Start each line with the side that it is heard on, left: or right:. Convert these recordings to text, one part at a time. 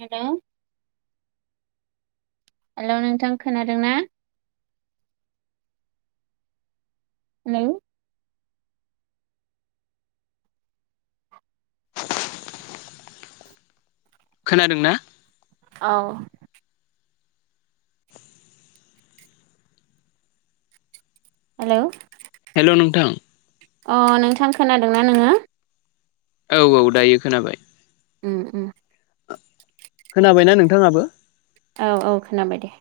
right: हेल' hello नोंथां खोनादों ना हेलौ
left: [inaudible] खोनादों ना
right: औ हेलौ
left: हेल' नोंथां
right: अ नोंथां खोनादोंना नोङो
left: औ औ दायो खोनाबाय
right: उम उम
left: खोनाबायना नोंथाङाबो?
right: औ औ खोनाबाय दे।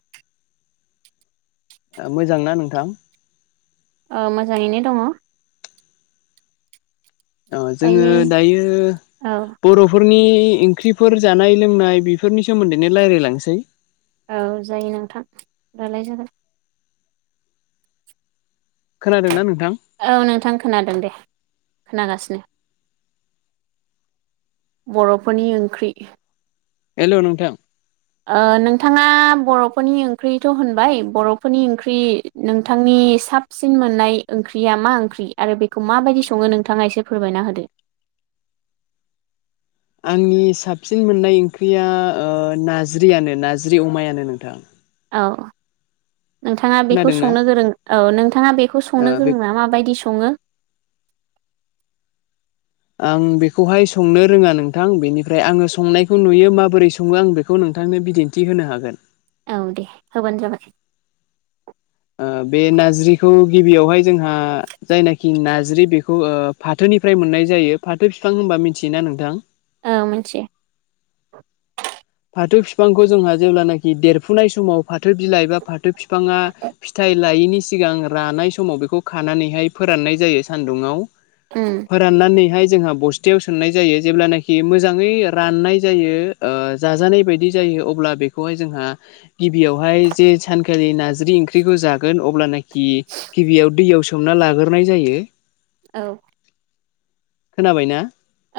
left: ओ मोजांना नोंथां?
right: ओ मोजाङैनो दङ।
left: ओ जोङो
right: दायो
left: दायो
right: औ
left: बर'फोर नि ओंख्रिफोर जानाय लोंनाय बेफोरनि सोमोन्दैनो लायरायलांसै
right: औ जायो नोंथां रायलाय जागोन।
left: खोनादोंना नों
right: ओ नोंथां खोनादों दे खोनागासिनो। बर'फोरनि ओंख्रि
left: हेलौ, नोंथां।
right: ओ नोंथाङा बर'फोरनि ओंख्रिथ' होनबाय बर'फोरनि ओंख्रि नोंथां नि साबसिन मोन्नाय ओंख्रिया मा ओंख्रि आरो बेखौ माबायदि सङो? नोंथाङा एसे फोरमायना होदो। [inaudible]
left: आंनि साबसिन मोननाय ओंख्रिया ओ नारज्रियानो नारज्रि अमायानो नोंथां।
right: अ नोंथाङा बेखौ
left: खोनादोंना
right: संनो गोरों औ नोंथाङा बेखौ
left: ओ
right: संनो
left: बे
right: गोरोंना माबायदि स सङो?
left: आं बेखौहाय संनो रोङा नोंथां बेनिफ्राय आङो संनायखौ नुयो माबोरै सङो आं बेखौ नों थांनो बिदिन्थि होनो हागोन।
right: औ दे होबानो जाबाय
left: ओ बे नाज्रिखौ गिबियावहाय जोंहा जायनाखि नाज्रि बेखौ ओ फाथोनिफ्राय मोन नाय जायो फाथो फिफां होनबा मिनथियो ना नोंथां?
right: ओ मोनसियो।
left: फाथो फिफांखौ जोंहा जेब्लानाखि देरफुनाय समाव फाथो बिलाइ बा फाथो फिफाङा फिथाइ लायैनि सिगां रानाय समाव बेखौ खानानैहाय फोराननाय जायो सान्दुङाव
right: उम
left: फोराननानैहाय जोंहा बस्तायाव सोमनाय जायो जेब्लानाखि मोजाङै राननाय जायो ओ जाजानाय बायदि जायो अब्ला बेखौहाय जोंहा गिबियावहाय जे सानखालि ना ज्रि ओंख्रिखौ जागोन अब्लानाखि गिबियाव दैयाव सोमना लागोरनाय जायो।
right: औ
left: खोनाबाय ना?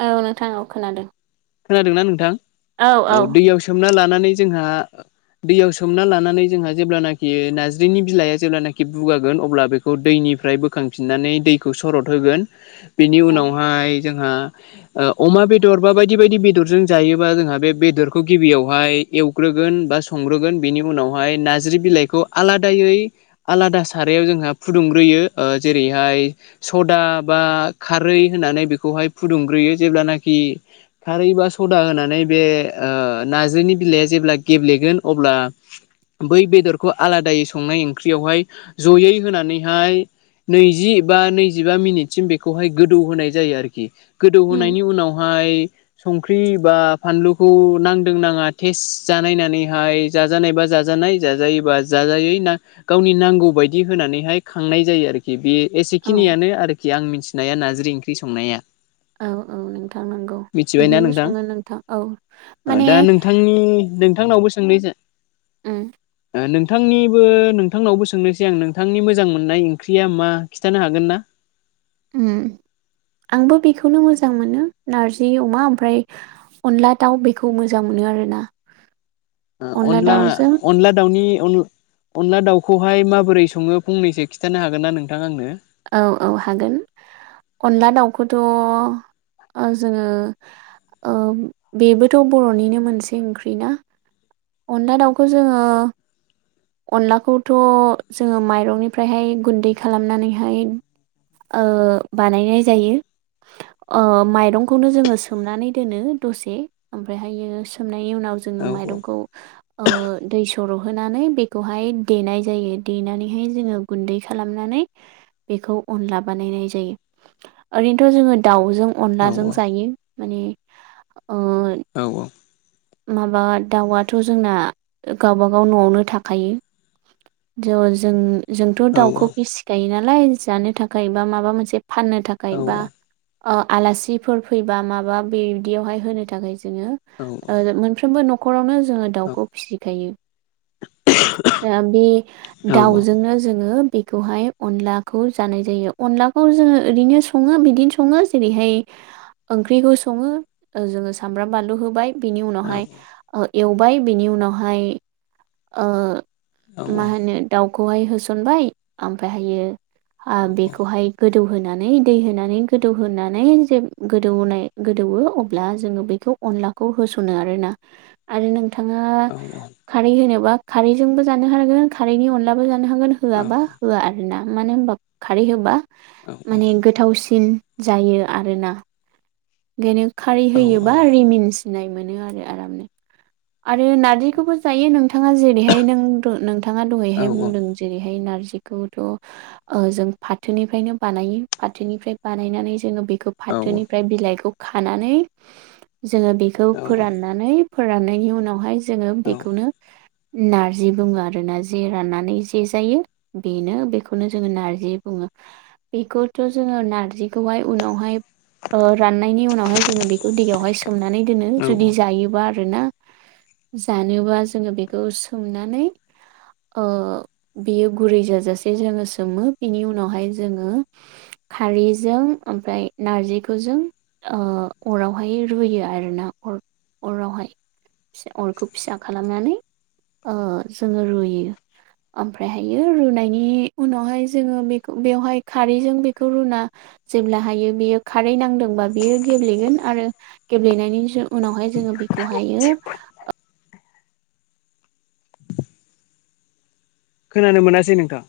right: औ नोंथां औ खोनादों।।
left: खोनादोंना नोंथां औ दैयाव सोमना लानानै जोंहा दैयाव सोमना लानानै जोंहा जेब्लानाखि नाज्रिनि बिलाइया जेब्लानाखि बुगागोन अब्ला बेखौ दैनि निफ्राय बोखांफिननानै दैखौ सरद होगोन। बेनि
right: औ
left: उनावहाय जोंहा ओ अमा बेदर बा बाय दि बायदि बेदरजों जायोबा जोंहा बे बेदरखौ गिबियावहाय एवग्रोगोन बा संग्रोगोन बेनि उनाव हाय नाज्रि बिलाइखौ आलादायै आलादा सारायाव जोंहा फुदुंग्रोयो ओ जेरै हाय सदा बा खारै होनानै बेखौहाय फुदुंग्रोयो जेब्लानाखि खारै बा सदा होनानै बे ओ नाज्रिनि बिलाइआ जेब्ला गेब्लेगोन अब्ला बै बेदरखौ आलादायै संनाय ओंख्रियावहाय जयै होनानैहाय नैजि बा नैजिबा मिनिटसिम बेखौहाय गोदौ होनाय जायो आरोखि।
right: उम
left: गोदौहोनायनि उनावहाय संख्रि बा फानलुखौ नांदों नाङा टेस जानायनानैहाय जाजानाय बा जाजा नाय जाजायोबा जाजायै ना गावनि नांगौ बायदि होनानैहाय खांनाय जायो आरोखि बे
right: औ
left: एसेखिनियानो आरोखि आं मिथिनाया नाज्रि ओंख्रि संनाया।
right: औ औ नोंथां नोंगौ।
left: मिथिबायना नोंथां? ओ
right: माने
left: दा नोंथांनि नोंथांनावबो सोंनाय जा
right: ओ
left: नोंथांनिबो नोंथांनावबो सोंनोसै आं नोंथांनि मोजां मोननाय ओंख्रिया मा खिन्थानो हागोन ना
right: उम आंबो बेखौनो मोजां मोनो नारजि अमा ओमफ्राय अनला दाउ बेखौ मोजां मोनो आरो ना
left: अनला अनला दाउनि न' अनला दाउखौहाय माबोरै सङो फंनैसो खिथानो हागोन ना नोंथां आंनो
right: औ औ हागोन अनला दाउखौथ' जोङो बेबोथ' बर'निनो मोनसे ओंख्रि ना अनला दाउखौ जोङो अनलाखौथ' जोङो माइरंनिफ्रायहाय गुन्दै खालामनानैहाय बानायनाय जायो माइरंखौनो जोङो सोमनानै दोनो दसे ओमफ्रायहायो सोम सोमनायनि उनाव
left: औ
right: मायरंखौ दै सरह नानै बे खौहाय देनाय जायो देनानैहाय जोङो गुन्दै खालामनानै बेखौ अनलाबानाय ओरैनोथ' जोङो दाउजों अनलाजों
left: औ
right: जायो मान
left: औ
right: माबा दाउआथ' जोंना गावबागाव न'आवनो थाख खायो ज' जों जोंथ'
left: औ औ
right: दाउखौ फिसिखायोनाल नालाय जानो थाखाय बा माबा मोनसे फाननो थाखाय बा आलासिफोर फैबा माबा बिदियावहाय होनो थाखाय जोङो मोनफ्रोमबो न न'खरावनो जोङो दाउखौ फिसिखायो बे दाउजोंनो जोङो बेखौहाय अनलाखौ जानाय जायो अनलाखौ जोङो ओरैनो सङो बिदिनो सङो जेरैहाय ओंख्रिखौ सङो जोङो सामब्राम बानलु होबाय बिनि उनावहाय एवबाय बिनि उनावहाय मा होनो दाउखौहाय होसनबाय ओमफफ्रायहायो
left: औ
right: बेखौहाय गोदौहानै दै होनानै गोदौहोनानै जे गोदौनाय गोदौ अ ज बेखौखौ होनो आरोना आरो नोंथाङा
left: औ औ
right: खारै होनोबा खारैजोंबो जानो हागोन खारैनि अनलाबो ज' होन होआबा
left: खोनानो
right: होआ आरो ना मानो होनबा खारै होबा माने गोथावसिन जायो आरोना बेओंखायनो खारै होयोबा रिमिन सिनाय मोनो आरो आरामनो आरो नारजिखौबो जायो नोंथाङा जेरैहाय नों नोंथाङा दहैहाय बुंदों जेरैहाय नारजिखौहाय फाथैनिफ्रायनो बानायो जोङो बेखौ फाथोनिफ्राय बिलाइखौ खानानै जोङो बेखौ फोराननानै फोराननायनि उनावहाय जोङो बेखौनो नार्जि बुङो आरोना जे राननानै जे जायो बेनो बेखौनो जोङो नार्जि बुङो बेखौथ' जोङो नारजिखौ उनावहाय राननायनि उनावहाय जोङो बेखौ दैगयावहाय सोमनानै दोनो जुदि जायोबा आरोना जानोबा जोङो बेखौ सोमनानै बेयो गुरै जाजासे जोङो सोमो बिनि उनावहाय जोङो खारैजों ओमफ्राय नारजिखौजों अरावहाय रुयो आर ना अर अरावहाय अरखौ फिसा खालामनानै जोङो रुयो ओमफ्रायहायो रुनायनि उनावहाय जोङो बेखौ बेवहाय खारैजों बेखौ रुना जेब्ला हायो बेयो खारै नांदोंबा बे बियो गेब्लेगोन आरो गेब्लेनायनि उनावहाय जोङो बेखौहायो
left: खोनानो मोनासै नोंथां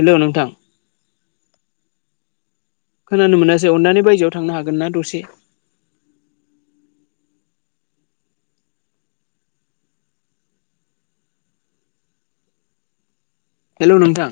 left: हेल' नोंथां खोनानो मोनासै अननानै बायजोआव थांनो हागोन ना दसे? हेलौ नोंथां।